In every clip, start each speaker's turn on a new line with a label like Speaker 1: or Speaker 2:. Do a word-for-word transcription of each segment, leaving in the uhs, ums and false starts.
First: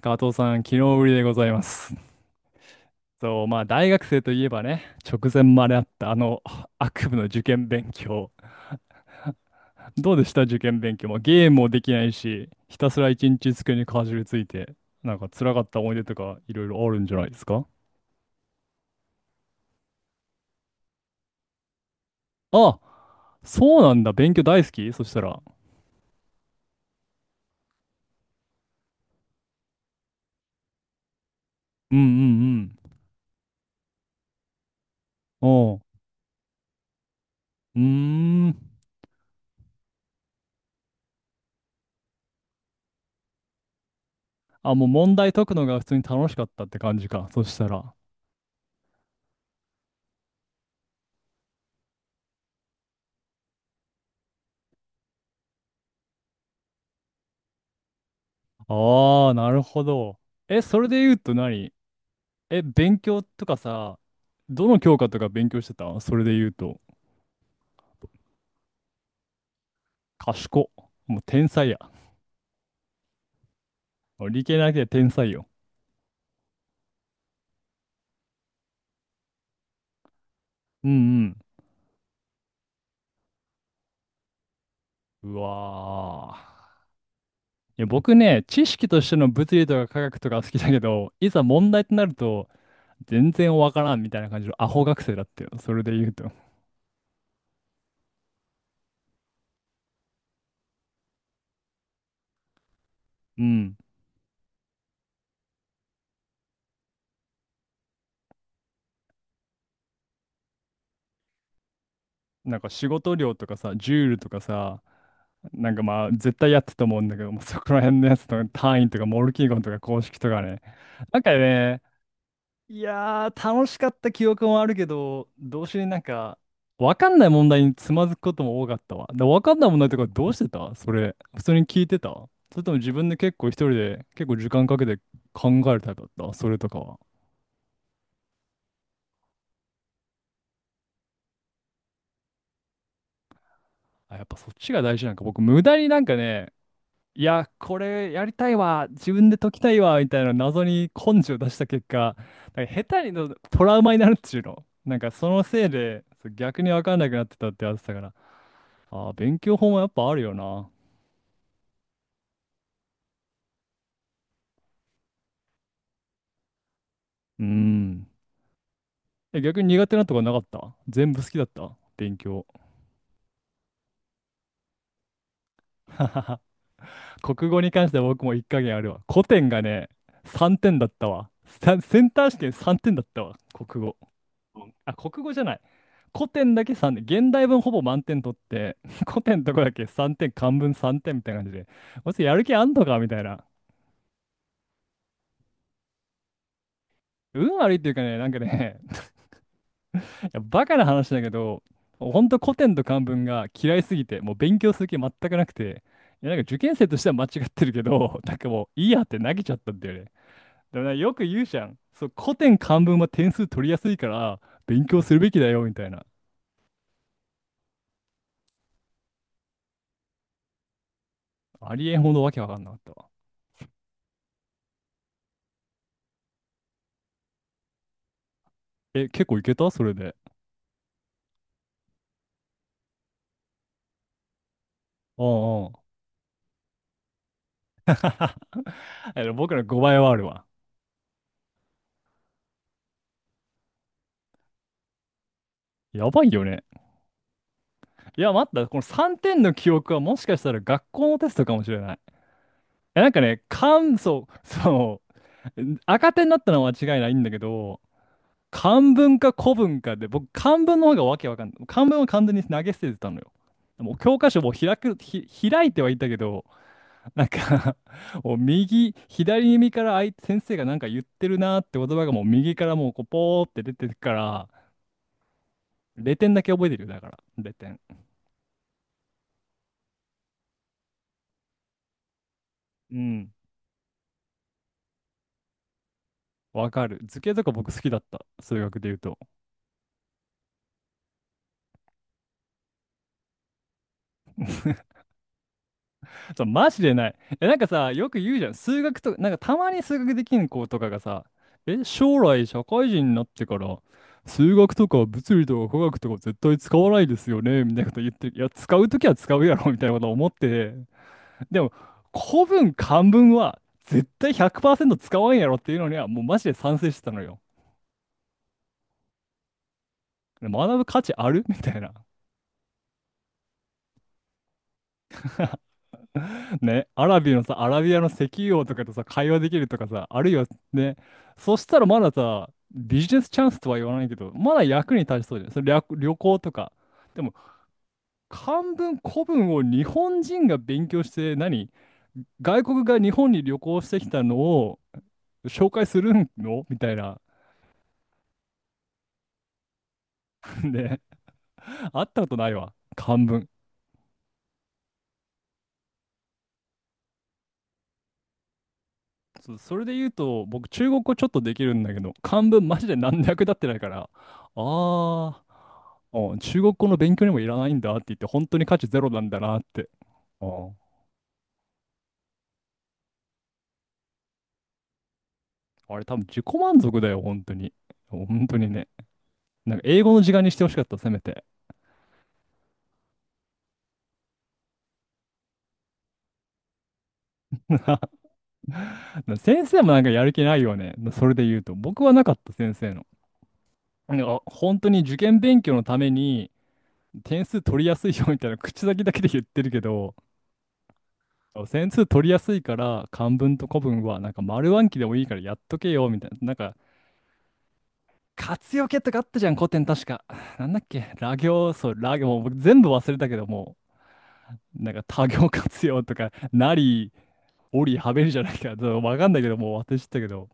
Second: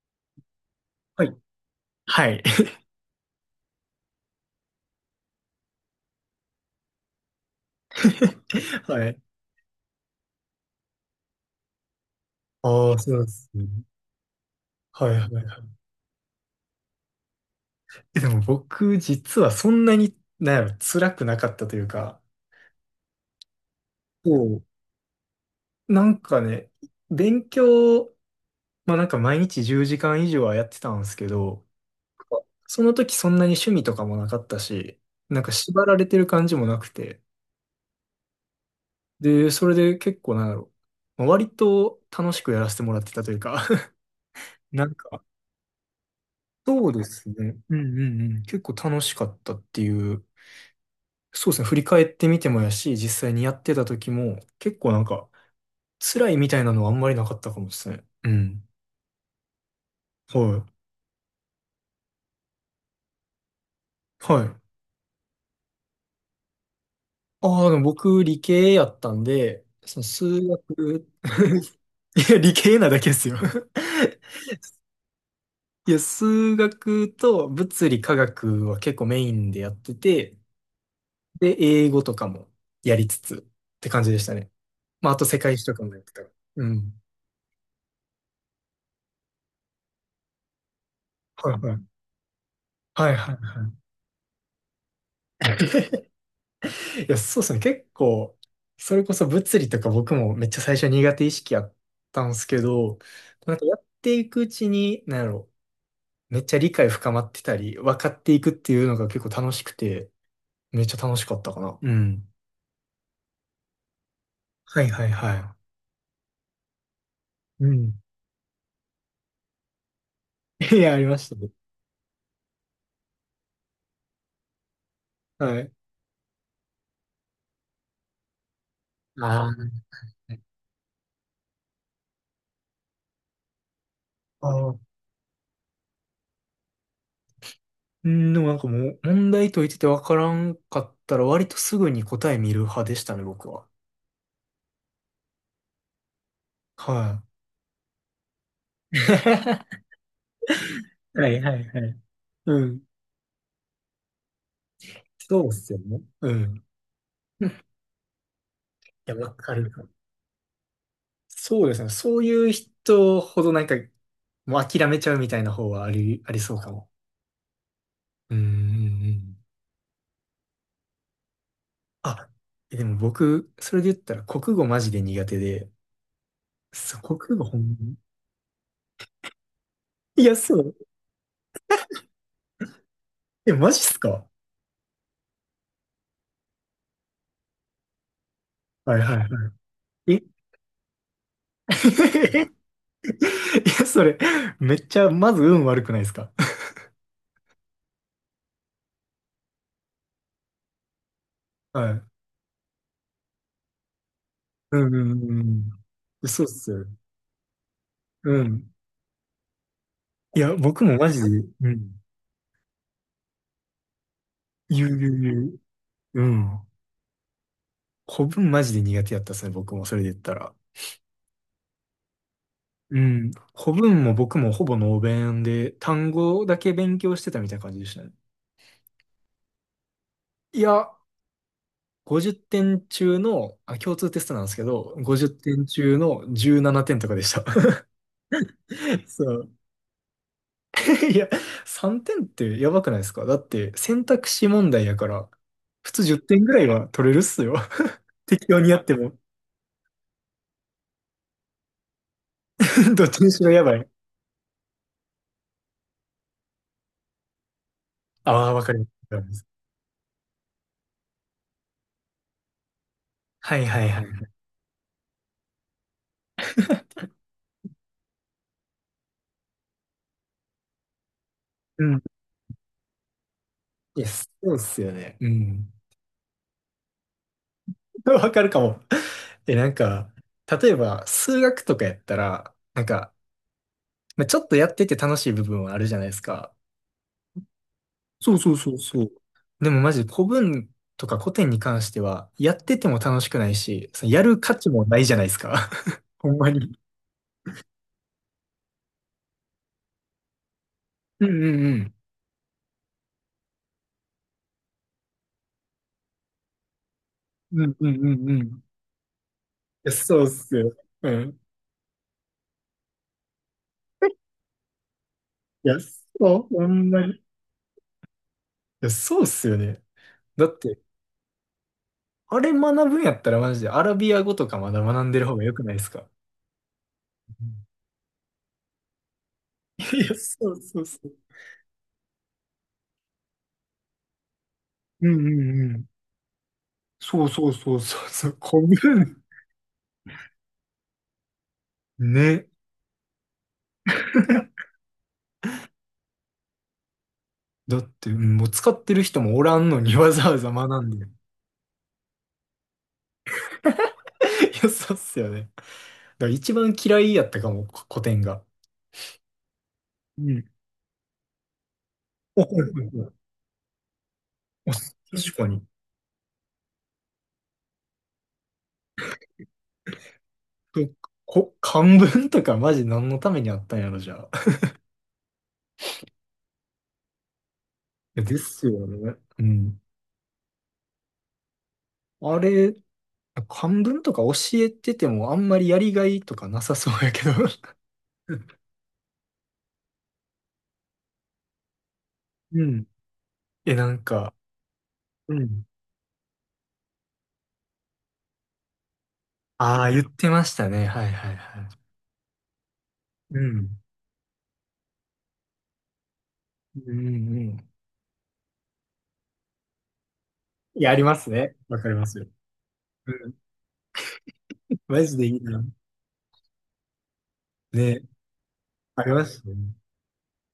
Speaker 1: 加藤さん、昨日ぶりで
Speaker 2: は
Speaker 1: ご
Speaker 2: い。
Speaker 1: ざいます。
Speaker 2: はい。
Speaker 1: そう、まあ、大学生といえばね、直前まであったあの悪夢の受験勉強。
Speaker 2: はい。
Speaker 1: どうでした、受験勉強も？ゲームもできないし、ひた
Speaker 2: ああ、
Speaker 1: すら
Speaker 2: そうなん
Speaker 1: 一
Speaker 2: です
Speaker 1: 日
Speaker 2: ね。
Speaker 1: 机にかじりついて、
Speaker 2: はい
Speaker 1: なん
Speaker 2: は
Speaker 1: か
Speaker 2: いは
Speaker 1: 辛かっ
Speaker 2: い。
Speaker 1: た思い出とかいろいろあるんじゃないですか？
Speaker 2: えでも僕、実はそんなに、なんやろ、辛くなかったというか、
Speaker 1: あ、そうなんだ。勉強
Speaker 2: こ
Speaker 1: 大好き、そしたら？
Speaker 2: う、なんかね、勉強、まあなんか毎日じゅうじかん以上はやってたんですけど、
Speaker 1: うんうん
Speaker 2: その時そんなに趣味とかもなかったし、なん
Speaker 1: うん。
Speaker 2: か
Speaker 1: お
Speaker 2: 縛ら
Speaker 1: う。
Speaker 2: れてる感じもなくて、
Speaker 1: うーん。
Speaker 2: で、それで結構なんやろ、まあ割と楽しくやらせてもらってたというか、
Speaker 1: あ、
Speaker 2: な
Speaker 1: もう
Speaker 2: ん
Speaker 1: 問
Speaker 2: か、
Speaker 1: 題解くのが普通に楽しかったって
Speaker 2: そう
Speaker 1: 感
Speaker 2: で
Speaker 1: じ
Speaker 2: す
Speaker 1: か、そ
Speaker 2: ね。
Speaker 1: した
Speaker 2: うん
Speaker 1: ら。
Speaker 2: うんうん。結構楽しかったっていう。そうですね。振り返ってみてもやし、実際にやってた時も、結構なんか、辛いみたいなのはあんまりなかったかもですね。うん。
Speaker 1: ああ、なるほど。
Speaker 2: は
Speaker 1: え、
Speaker 2: い。
Speaker 1: それで言うと何？え、勉強とかさ、
Speaker 2: はい。
Speaker 1: どの教科とか勉強してた、それで言うと？
Speaker 2: ああ、でも僕、理系やったんで、その数
Speaker 1: 賢っ。
Speaker 2: 学、
Speaker 1: もう天才や。
Speaker 2: いや、理系なだけですよ。
Speaker 1: もう理 系なくて天才よ。
Speaker 2: いや、数学と物理科学は結構メインでやってて、
Speaker 1: うん
Speaker 2: で、英語とかもやりつつって感じでしたね。まあ、あと
Speaker 1: うん。う
Speaker 2: 世界史とかもやってた。
Speaker 1: わ
Speaker 2: う
Speaker 1: ー。
Speaker 2: ん。
Speaker 1: いや、僕ね、知識としての物理とか科学とか好きだけど、いざ
Speaker 2: はい
Speaker 1: 問
Speaker 2: はい。
Speaker 1: 題となると、
Speaker 2: はいは
Speaker 1: 全
Speaker 2: い
Speaker 1: 然
Speaker 2: は
Speaker 1: わからんみたいな感じのアホ学生だっ
Speaker 2: い。
Speaker 1: たよ、それで 言うと。
Speaker 2: いや、そうですね。結構、それこそ物理とか僕もめっちゃ最初苦手意識あったんですけど、
Speaker 1: う
Speaker 2: なんかや
Speaker 1: ん。
Speaker 2: っていくうちに、なんやろ、めっちゃ理解深まってたり、分かっていくっていうのが結構楽しくて、めっちゃ楽しかったかな。うん。
Speaker 1: なんか仕事量とかさ、ジュールとか
Speaker 2: は
Speaker 1: さ、
Speaker 2: いはいは
Speaker 1: なんかまあ絶対やってたと思うんだけど、もうそ
Speaker 2: い。う
Speaker 1: こら
Speaker 2: ん。
Speaker 1: 辺のやつとか単位とかモルキーゴンとか公式とかね。
Speaker 2: いや、ありま
Speaker 1: なん
Speaker 2: し
Speaker 1: か
Speaker 2: たね。
Speaker 1: ね、いやー、楽しかった記憶もあるけど、
Speaker 2: は
Speaker 1: どう
Speaker 2: い。
Speaker 1: してなんか、わかんない問題につまずくことも多かったわ。で、
Speaker 2: あ
Speaker 1: わ
Speaker 2: ー
Speaker 1: かんない問題とかどうしてた、それ？普通に聞いてた？それとも自分で結構一人で結構
Speaker 2: あ
Speaker 1: 時間
Speaker 2: ー。
Speaker 1: かけて考えるタイプだった、それとかは？
Speaker 2: うん、でもなんかもう、問題解いてて分からんかったら、割とすぐに答え見る派でしたね、僕は。
Speaker 1: あ、やっぱそっちが大事なんか。僕、無駄になんかね、
Speaker 2: は
Speaker 1: いや、これやりたいわ、
Speaker 2: い。
Speaker 1: 自分で解きたい わ、みたいな謎に根
Speaker 2: は
Speaker 1: 性を
Speaker 2: い
Speaker 1: 出
Speaker 2: は
Speaker 1: し
Speaker 2: い
Speaker 1: た
Speaker 2: は
Speaker 1: 結
Speaker 2: い。
Speaker 1: 果、な
Speaker 2: う
Speaker 1: んか
Speaker 2: ん。
Speaker 1: 下手にのトラウマになるっていうの。なんかそ
Speaker 2: そ
Speaker 1: の
Speaker 2: うっ
Speaker 1: せい
Speaker 2: すよね。
Speaker 1: で、そ
Speaker 2: う
Speaker 1: う逆
Speaker 2: ん。
Speaker 1: にわかんなくなって た
Speaker 2: い
Speaker 1: ってやつだから。ああ、
Speaker 2: や、わ
Speaker 1: 勉
Speaker 2: か
Speaker 1: 強法
Speaker 2: る。
Speaker 1: もやっぱあるよな。
Speaker 2: そうですね。そういう人ほどなんか、もう諦めちゃうみたいな方はあり、ありそうかも。
Speaker 1: うん。
Speaker 2: うんうんうん。
Speaker 1: え、逆に苦手なとこなかった？全部好きだった、勉
Speaker 2: あ、
Speaker 1: 強？
Speaker 2: えでも僕、それで言ったら国語マジで苦手で、そう、国語
Speaker 1: 国
Speaker 2: ほん
Speaker 1: 語に
Speaker 2: ま
Speaker 1: 関し
Speaker 2: に。
Speaker 1: ては僕も一加減あるわ。古典がね、
Speaker 2: いや、
Speaker 1: 3
Speaker 2: そう。
Speaker 1: 点だったわ。さセンター試験さんてんだったわ、
Speaker 2: え、マジっ
Speaker 1: 国語。
Speaker 2: すか？
Speaker 1: うん、あ、国語じゃない。古典だけさんてん。現代文ほぼ満点取って、
Speaker 2: はい はい
Speaker 1: 古
Speaker 2: は
Speaker 1: 典のとこだけ
Speaker 2: い。
Speaker 1: 3
Speaker 2: え
Speaker 1: 点、漢文さんてんみたいな感じで。こいつやる 気
Speaker 2: い
Speaker 1: あんのかみたいな。
Speaker 2: や、それ、めっちゃ、まず運悪くないですか？
Speaker 1: 運悪いっていうかね、なんかね、やバカな話だけど、
Speaker 2: はい。
Speaker 1: ほんと古典と漢文が嫌いすぎて、もう勉強
Speaker 2: う
Speaker 1: する
Speaker 2: ん
Speaker 1: 気
Speaker 2: う
Speaker 1: 全
Speaker 2: んう
Speaker 1: くなく
Speaker 2: ん
Speaker 1: て、
Speaker 2: う
Speaker 1: い
Speaker 2: ん。
Speaker 1: や、なんか
Speaker 2: そうっ
Speaker 1: 受
Speaker 2: す
Speaker 1: 験
Speaker 2: よ。
Speaker 1: 生としては間違ってるけど、
Speaker 2: う
Speaker 1: なんかも
Speaker 2: ん。
Speaker 1: ういいやって投げちゃったんだよね。
Speaker 2: いや、
Speaker 1: で
Speaker 2: 僕
Speaker 1: もなんか
Speaker 2: もマ
Speaker 1: よ
Speaker 2: ジ
Speaker 1: く
Speaker 2: で、
Speaker 1: 言うじゃ
Speaker 2: う
Speaker 1: ん。
Speaker 2: ん。
Speaker 1: そう、古典漢文は点数取りやすいから、
Speaker 2: 言
Speaker 1: 勉
Speaker 2: う
Speaker 1: 強
Speaker 2: 言
Speaker 1: す
Speaker 2: う
Speaker 1: るべき
Speaker 2: 言
Speaker 1: だ
Speaker 2: う。
Speaker 1: よ、みたいな。
Speaker 2: うん。古文マジで苦手やったですね、僕もそれで言ったら。
Speaker 1: ありえんほどわけわかんなかった
Speaker 2: う
Speaker 1: わ。
Speaker 2: ん。古文も僕もほぼノー弁で、単語だけ勉強してたみたいな感じでしたね。
Speaker 1: え、結構いけた、それで？
Speaker 2: いや、ごじゅってん中の、あ、共通テストなんですけど、
Speaker 1: う
Speaker 2: ごじゅってん
Speaker 1: んうん。
Speaker 2: 中のじゅうななてんとかでした。
Speaker 1: あ
Speaker 2: そ
Speaker 1: の
Speaker 2: う。
Speaker 1: 僕のごばいはあるわ。
Speaker 2: いや、さんてんってやばくないですか？だって選択肢問題やから、普通
Speaker 1: や
Speaker 2: 10
Speaker 1: ばい
Speaker 2: 点
Speaker 1: よ
Speaker 2: ぐら
Speaker 1: ね。
Speaker 2: いは取れるっすよ。
Speaker 1: い や、
Speaker 2: 適
Speaker 1: 待
Speaker 2: 当
Speaker 1: った。
Speaker 2: に
Speaker 1: こ
Speaker 2: や
Speaker 1: の
Speaker 2: っても。
Speaker 1: さんてんの記憶はもしかしたら学校のテストかもしれない。え、
Speaker 2: どっ
Speaker 1: なん
Speaker 2: ち
Speaker 1: か
Speaker 2: にし
Speaker 1: ね、
Speaker 2: ろやばい。
Speaker 1: 感想、そう、赤点になったのは間違いないんだけど、
Speaker 2: ああ、わか
Speaker 1: 漢
Speaker 2: り
Speaker 1: 文
Speaker 2: ま
Speaker 1: か
Speaker 2: す。
Speaker 1: 古文かで、僕、漢文の方がわけわかんない。漢文は完全に投げ捨ててたのよ。
Speaker 2: はいはい
Speaker 1: もう
Speaker 2: は
Speaker 1: 教
Speaker 2: い。
Speaker 1: 科書も開く、ひ、開いてはいたけど、なんか もう右、左耳からあい先生がなんか言ってるなーって、
Speaker 2: う
Speaker 1: 言
Speaker 2: ん。
Speaker 1: 葉がもう右からもうこうポーって出てる
Speaker 2: いや、
Speaker 1: か
Speaker 2: そ
Speaker 1: ら、
Speaker 2: うっすよね。うん。
Speaker 1: れいてんだけ覚えてるよ、だから。れいてん。
Speaker 2: わかるかも。え、なんか、例えば、数学とかやったら、なん
Speaker 1: う
Speaker 2: か、
Speaker 1: ん。
Speaker 2: まあ、ちょっとやってて楽しい部分はあるじゃないですか。
Speaker 1: わかる。図形とか僕好きだった、
Speaker 2: そうそう
Speaker 1: 数
Speaker 2: そう
Speaker 1: 学で言う
Speaker 2: そう。
Speaker 1: と。
Speaker 2: でもマジで古文とか古典に関しては、やってても楽しくないし、そのやる価値もないじゃないですか。ほん
Speaker 1: そう、
Speaker 2: ま
Speaker 1: マ
Speaker 2: に。
Speaker 1: ジでない。え、なんかさ、よく言うじゃん。数学となんかたまに数学できん子とかがさ、え、将来社会人になってから、数学とか物理とか科学とか絶対使わないですよね、
Speaker 2: う
Speaker 1: み
Speaker 2: ん
Speaker 1: たい
Speaker 2: う
Speaker 1: な
Speaker 2: ん
Speaker 1: こ
Speaker 2: う
Speaker 1: と
Speaker 2: んう
Speaker 1: 言
Speaker 2: ん
Speaker 1: っ
Speaker 2: う
Speaker 1: て
Speaker 2: んう
Speaker 1: る。
Speaker 2: ん
Speaker 1: い
Speaker 2: うん。
Speaker 1: や、
Speaker 2: い
Speaker 1: 使うときは使うやろ、みたい
Speaker 2: や、
Speaker 1: なこと
Speaker 2: そうっ
Speaker 1: 思って
Speaker 2: すよ。
Speaker 1: て。
Speaker 2: うん。
Speaker 1: でも、古文、漢文は絶対ひゃくパーセント使わんやろっ
Speaker 2: い
Speaker 1: てい
Speaker 2: や、
Speaker 1: うのには、もうマジ
Speaker 2: そ
Speaker 1: で
Speaker 2: う、ほ
Speaker 1: 賛
Speaker 2: ん
Speaker 1: 成して
Speaker 2: ま
Speaker 1: た
Speaker 2: に。
Speaker 1: の
Speaker 2: い
Speaker 1: よ。
Speaker 2: や、そうっすよね。だっ
Speaker 1: 学
Speaker 2: て、
Speaker 1: ぶ価値あるみたいな。
Speaker 2: あれ学ぶんやったらマジでアラビア語とかまだ学んでる方が良くないですか？
Speaker 1: ね、アラビの
Speaker 2: う
Speaker 1: さ、ア
Speaker 2: ん。
Speaker 1: ラビアの石油王とかとさ、会話できるとか
Speaker 2: いや、
Speaker 1: さ、あるいは
Speaker 2: そうそう
Speaker 1: ね、
Speaker 2: そう。
Speaker 1: そしたらまださ、ビジネスチャンスとは言わないけど、まだ役に
Speaker 2: うんう
Speaker 1: 立ちそうじゃん。それ
Speaker 2: んうん。
Speaker 1: 略旅行とか。で
Speaker 2: そう
Speaker 1: も、
Speaker 2: そうそうそうそう。
Speaker 1: 漢
Speaker 2: 古
Speaker 1: 文、
Speaker 2: 文。
Speaker 1: 古文を日本人が勉強して、何？
Speaker 2: ね。
Speaker 1: 外国が日本に旅行してきたのを紹介するのみたいな。
Speaker 2: だって、うん。もう使ってる人もおらんのにわざわざ 学ん
Speaker 1: ね、
Speaker 2: で。い
Speaker 1: あったことないわ、漢文。
Speaker 2: や、そうっすよね。だから一番嫌いやったかも、こ古典が。
Speaker 1: そう、それで言う
Speaker 2: うん。
Speaker 1: と、僕、中国語ちょっとできるんだけど、
Speaker 2: お、
Speaker 1: 漢
Speaker 2: はいは
Speaker 1: 文マジ
Speaker 2: い
Speaker 1: で
Speaker 2: はい。
Speaker 1: 何の役立ってないから、
Speaker 2: お、確
Speaker 1: あ
Speaker 2: か
Speaker 1: ー、
Speaker 2: に。
Speaker 1: うん、中国語の勉強にもいらないんだって言って、本当に価値ゼロなんだなって。うん、
Speaker 2: そう。こ、漢文とかマジ何のためにあったんやろ、じゃあ。
Speaker 1: あれ多分自己満足だよ、本当に。
Speaker 2: いやで
Speaker 1: 本当
Speaker 2: す
Speaker 1: に
Speaker 2: よ
Speaker 1: ね。
Speaker 2: ね。う
Speaker 1: なん
Speaker 2: ん。
Speaker 1: か英語の時間にしてほしかった、せめて。
Speaker 2: あれ、漢文とか教えててもあんまりやりがいとかなさそうやけど。
Speaker 1: 先生もなんかやる気ないよね、それで言うと。僕はなかった、
Speaker 2: う
Speaker 1: 先
Speaker 2: ん。
Speaker 1: 生の。
Speaker 2: え、なん
Speaker 1: なん
Speaker 2: か、
Speaker 1: か本当に受
Speaker 2: う
Speaker 1: 験勉
Speaker 2: ん。
Speaker 1: 強のために点数取りやすいよみたいな口先だけで言ってるけ
Speaker 2: ああ、言っ
Speaker 1: ど、
Speaker 2: てましたね。はいはいは
Speaker 1: そう、
Speaker 2: い。
Speaker 1: 線数取りやすいから漢
Speaker 2: う
Speaker 1: 文と
Speaker 2: ん。
Speaker 1: 古文はなんか丸暗記でもいいからやっとけよみたいな。なんか
Speaker 2: うんうん。
Speaker 1: 活用形とかあったじゃん、古典、確か。なんだ
Speaker 2: い
Speaker 1: っ
Speaker 2: や、ありま
Speaker 1: け
Speaker 2: す
Speaker 1: 羅
Speaker 2: ね。
Speaker 1: 行、
Speaker 2: わか
Speaker 1: そ
Speaker 2: り
Speaker 1: う
Speaker 2: ます
Speaker 1: 羅
Speaker 2: よ。
Speaker 1: 行、もう僕全部忘
Speaker 2: う
Speaker 1: れた
Speaker 2: ん。
Speaker 1: けど、もうなん
Speaker 2: マ
Speaker 1: か
Speaker 2: ジで
Speaker 1: 多
Speaker 2: いい
Speaker 1: 行
Speaker 2: な。
Speaker 1: 活用とかなりおり
Speaker 2: ね。
Speaker 1: はべりじゃないか、ちょっと
Speaker 2: あり
Speaker 1: わ
Speaker 2: ま
Speaker 1: かんな
Speaker 2: し
Speaker 1: いけ
Speaker 2: た
Speaker 1: ど、も
Speaker 2: ね。
Speaker 1: う私ったけど、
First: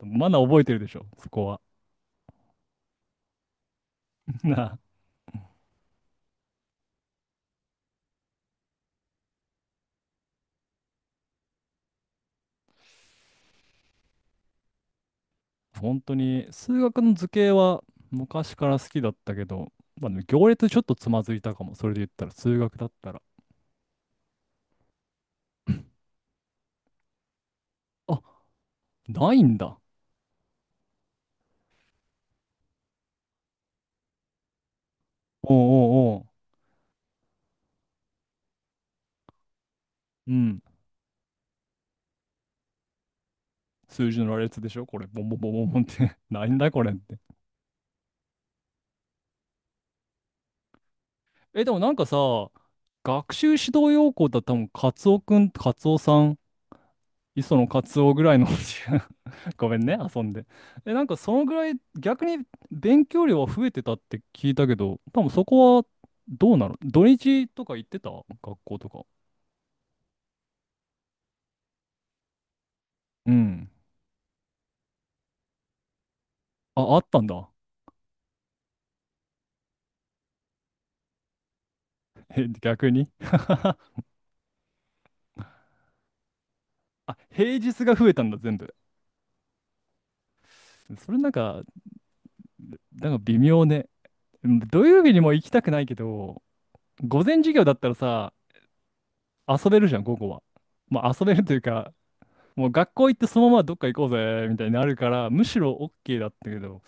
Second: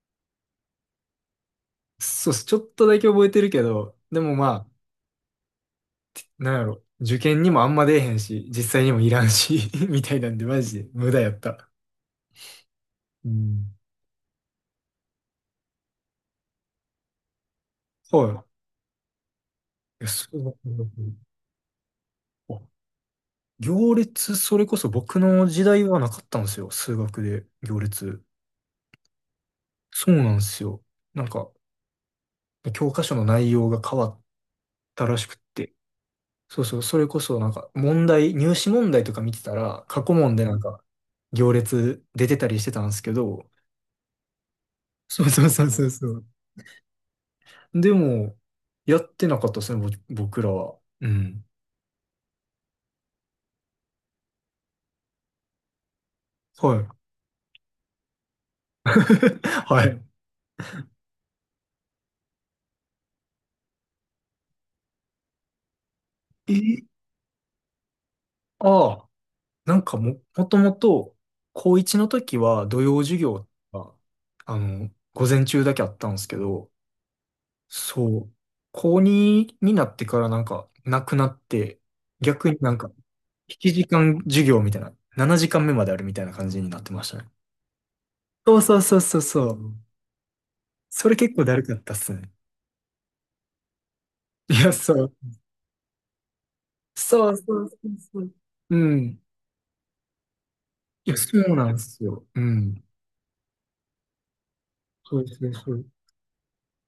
Speaker 1: まだ覚えてるでしょそこは。
Speaker 2: そうっす。ちょっとだけ覚えてるけど、でも ま
Speaker 1: な
Speaker 2: あ、なんやろ。受験にもあんま出えへんし、実際にもいらんし みたいなんで、マジで無駄やった。うん。
Speaker 1: あ、本当に数学の図形は
Speaker 2: は
Speaker 1: 昔から好きだったけど、
Speaker 2: い。いや、
Speaker 1: まあ、でも
Speaker 2: 数
Speaker 1: 行
Speaker 2: 学
Speaker 1: 列ちょっ
Speaker 2: の
Speaker 1: とつまずいたかも、それで言ったら、数
Speaker 2: あ
Speaker 1: 学だったら。
Speaker 2: 行列、それこそ僕の時代はなかったんですよ。数学で行
Speaker 1: あ、
Speaker 2: 列。
Speaker 1: ないんだ。
Speaker 2: そうなんですよ。なんか、教科書の内容が変わったらしくっ
Speaker 1: おう
Speaker 2: て。
Speaker 1: おうおう。
Speaker 2: そうそう、それこそなんか問題、入試問題とか見てたら、過去
Speaker 1: う
Speaker 2: 問でなん
Speaker 1: ん、
Speaker 2: か行列出てたりしてたんですけど、
Speaker 1: 数字の羅列でしょこれ、ボ
Speaker 2: そう
Speaker 1: ンボン
Speaker 2: そう
Speaker 1: ボンボ
Speaker 2: そう
Speaker 1: ンボ
Speaker 2: そ
Speaker 1: ンっ
Speaker 2: うそ
Speaker 1: て
Speaker 2: う。
Speaker 1: なんだこれって。
Speaker 2: でも、やってなかったですね、ぼ僕らは。うん。
Speaker 1: え、でもなんかさ、学習指導要項だったら多分、カツオくん、カツオさん、
Speaker 2: はい。
Speaker 1: 磯野カツオぐらいの ごめ
Speaker 2: は
Speaker 1: んね、
Speaker 2: い。
Speaker 1: 遊んで。え、なんかそのぐらい、逆に勉強量は増えてたって聞いたけど、多分そこはど
Speaker 2: え、
Speaker 1: うなの、土日とか行ってた、学校と
Speaker 2: あ
Speaker 1: か？
Speaker 2: あ、なんかも、もともと、高いちの時は土曜授
Speaker 1: う
Speaker 2: 業
Speaker 1: ん。
Speaker 2: が、あの、午前中だけあったんですけど、
Speaker 1: あ、あったんだ。
Speaker 2: そう。高にになってからなんかなくなって、
Speaker 1: え、
Speaker 2: 逆になんか
Speaker 1: 逆
Speaker 2: 7
Speaker 1: に
Speaker 2: 時間授業みたいな、ななじかんめまであるみたいな感じになってまし
Speaker 1: あ、
Speaker 2: たね。
Speaker 1: 平日が増えたんだ、
Speaker 2: そ
Speaker 1: 全
Speaker 2: う
Speaker 1: 部。
Speaker 2: そうそうそうそう。そ
Speaker 1: そ
Speaker 2: れ
Speaker 1: れなん
Speaker 2: 結構だる
Speaker 1: か、
Speaker 2: かったっすね。
Speaker 1: なんか微妙ね。う
Speaker 2: い
Speaker 1: ん、
Speaker 2: や、
Speaker 1: 土曜
Speaker 2: そう。
Speaker 1: 日にも行きたくないけど、午
Speaker 2: そう
Speaker 1: 前
Speaker 2: そ
Speaker 1: 授業
Speaker 2: う
Speaker 1: だっ
Speaker 2: そ
Speaker 1: たら
Speaker 2: うそう。
Speaker 1: さ、
Speaker 2: うん。
Speaker 1: 遊べるじゃん、午後は。ま
Speaker 2: い
Speaker 1: あ
Speaker 2: や、
Speaker 1: 遊
Speaker 2: そ
Speaker 1: べると
Speaker 2: う
Speaker 1: いう
Speaker 2: なんで
Speaker 1: か、
Speaker 2: すよ。う
Speaker 1: もう
Speaker 2: ん。
Speaker 1: 学校行ってそのままどっか行こうぜ、みたいになるか
Speaker 2: そう
Speaker 1: ら、む
Speaker 2: そう
Speaker 1: し
Speaker 2: そ
Speaker 1: ろ
Speaker 2: う。
Speaker 1: OK だったけど、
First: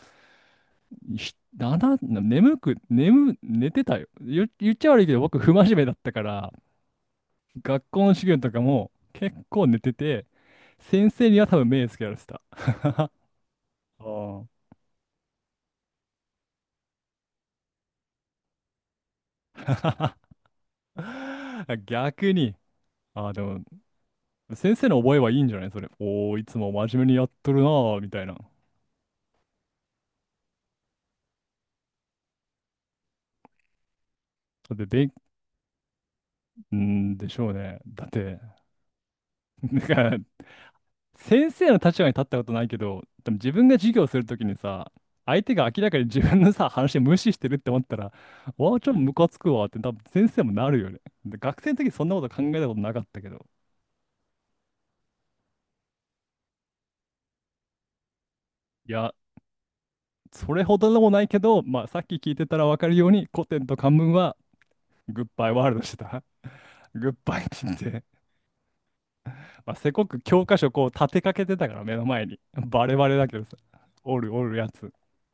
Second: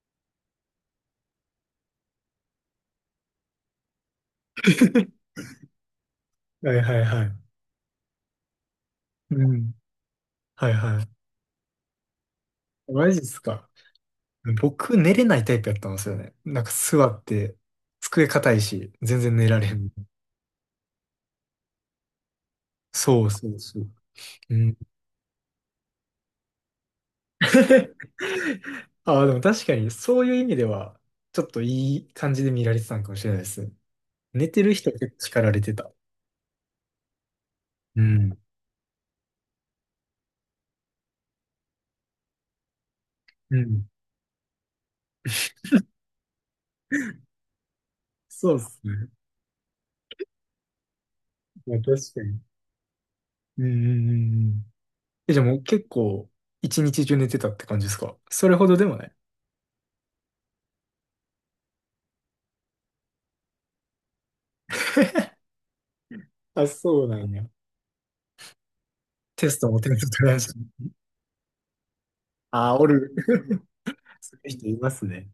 Speaker 1: ひだな、眠く、眠、寝てたよ。言、言っちゃ悪いけど、僕、不真面目だったから、
Speaker 2: はいはいはい。
Speaker 1: 学校の授業とかも結
Speaker 2: う
Speaker 1: 構
Speaker 2: ん。
Speaker 1: 寝てて、
Speaker 2: はいはい。
Speaker 1: 先生には多分目つけられてた。
Speaker 2: マ ジっすか。
Speaker 1: うん
Speaker 2: 僕、寝れないタイプやったんですよね。なんか座って、机硬いし、全然寝られへん。
Speaker 1: 逆に。
Speaker 2: そ
Speaker 1: あ
Speaker 2: う
Speaker 1: あ、で
Speaker 2: そう
Speaker 1: も、
Speaker 2: そう。う
Speaker 1: 先
Speaker 2: ん。
Speaker 1: 生の覚えはいいんじゃないそれ。おー、いつも真面目にやっとるなーみたいな。だ
Speaker 2: ああ、でも確かにそういう意味では、ちょっといい感じで見られてたのかもしれないです。寝てる
Speaker 1: って
Speaker 2: 人
Speaker 1: べ
Speaker 2: 結
Speaker 1: ん、
Speaker 2: 構叱られてた。
Speaker 1: うーん、でしょうね。
Speaker 2: う
Speaker 1: だっ
Speaker 2: ん。
Speaker 1: て、なんか、先生の立場に立ったことないけど、でも自
Speaker 2: う
Speaker 1: 分が
Speaker 2: ん。
Speaker 1: 授業するときにさ、相手が明らかに自分のさ、話無視してるって思ったら、
Speaker 2: そうで
Speaker 1: わ
Speaker 2: す
Speaker 1: あ、ちょっと
Speaker 2: ね。
Speaker 1: ムカつくわって多分先生もなるよね。で、学
Speaker 2: い
Speaker 1: 生の
Speaker 2: や、
Speaker 1: 時
Speaker 2: 確
Speaker 1: そんな
Speaker 2: か
Speaker 1: こと
Speaker 2: に。
Speaker 1: 考えたことなかったけど。
Speaker 2: うんうんうんうん。え、じゃあもう結構、一日中寝てたって感じですか？それほどで
Speaker 1: い
Speaker 2: もな
Speaker 1: や、
Speaker 2: い。
Speaker 1: それほどでもないけど、まあ、さっき聞いてたらわかるように、古典と漢文は、グッ バイワールドしてた。
Speaker 2: あ、そう
Speaker 1: グッ
Speaker 2: なん
Speaker 1: バイっ
Speaker 2: や。
Speaker 1: て言って。
Speaker 2: テスト
Speaker 1: まあ、
Speaker 2: も
Speaker 1: せ
Speaker 2: 点
Speaker 1: こ
Speaker 2: 数
Speaker 1: く
Speaker 2: 取らん
Speaker 1: 教
Speaker 2: し。
Speaker 1: 科書こう立てかけてたから目の前に。
Speaker 2: ああ、お
Speaker 1: バレバ
Speaker 2: る。
Speaker 1: レだけどさ。おる
Speaker 2: そう
Speaker 1: お
Speaker 2: いう
Speaker 1: る
Speaker 2: 人
Speaker 1: や
Speaker 2: いま
Speaker 1: つ。
Speaker 2: すね。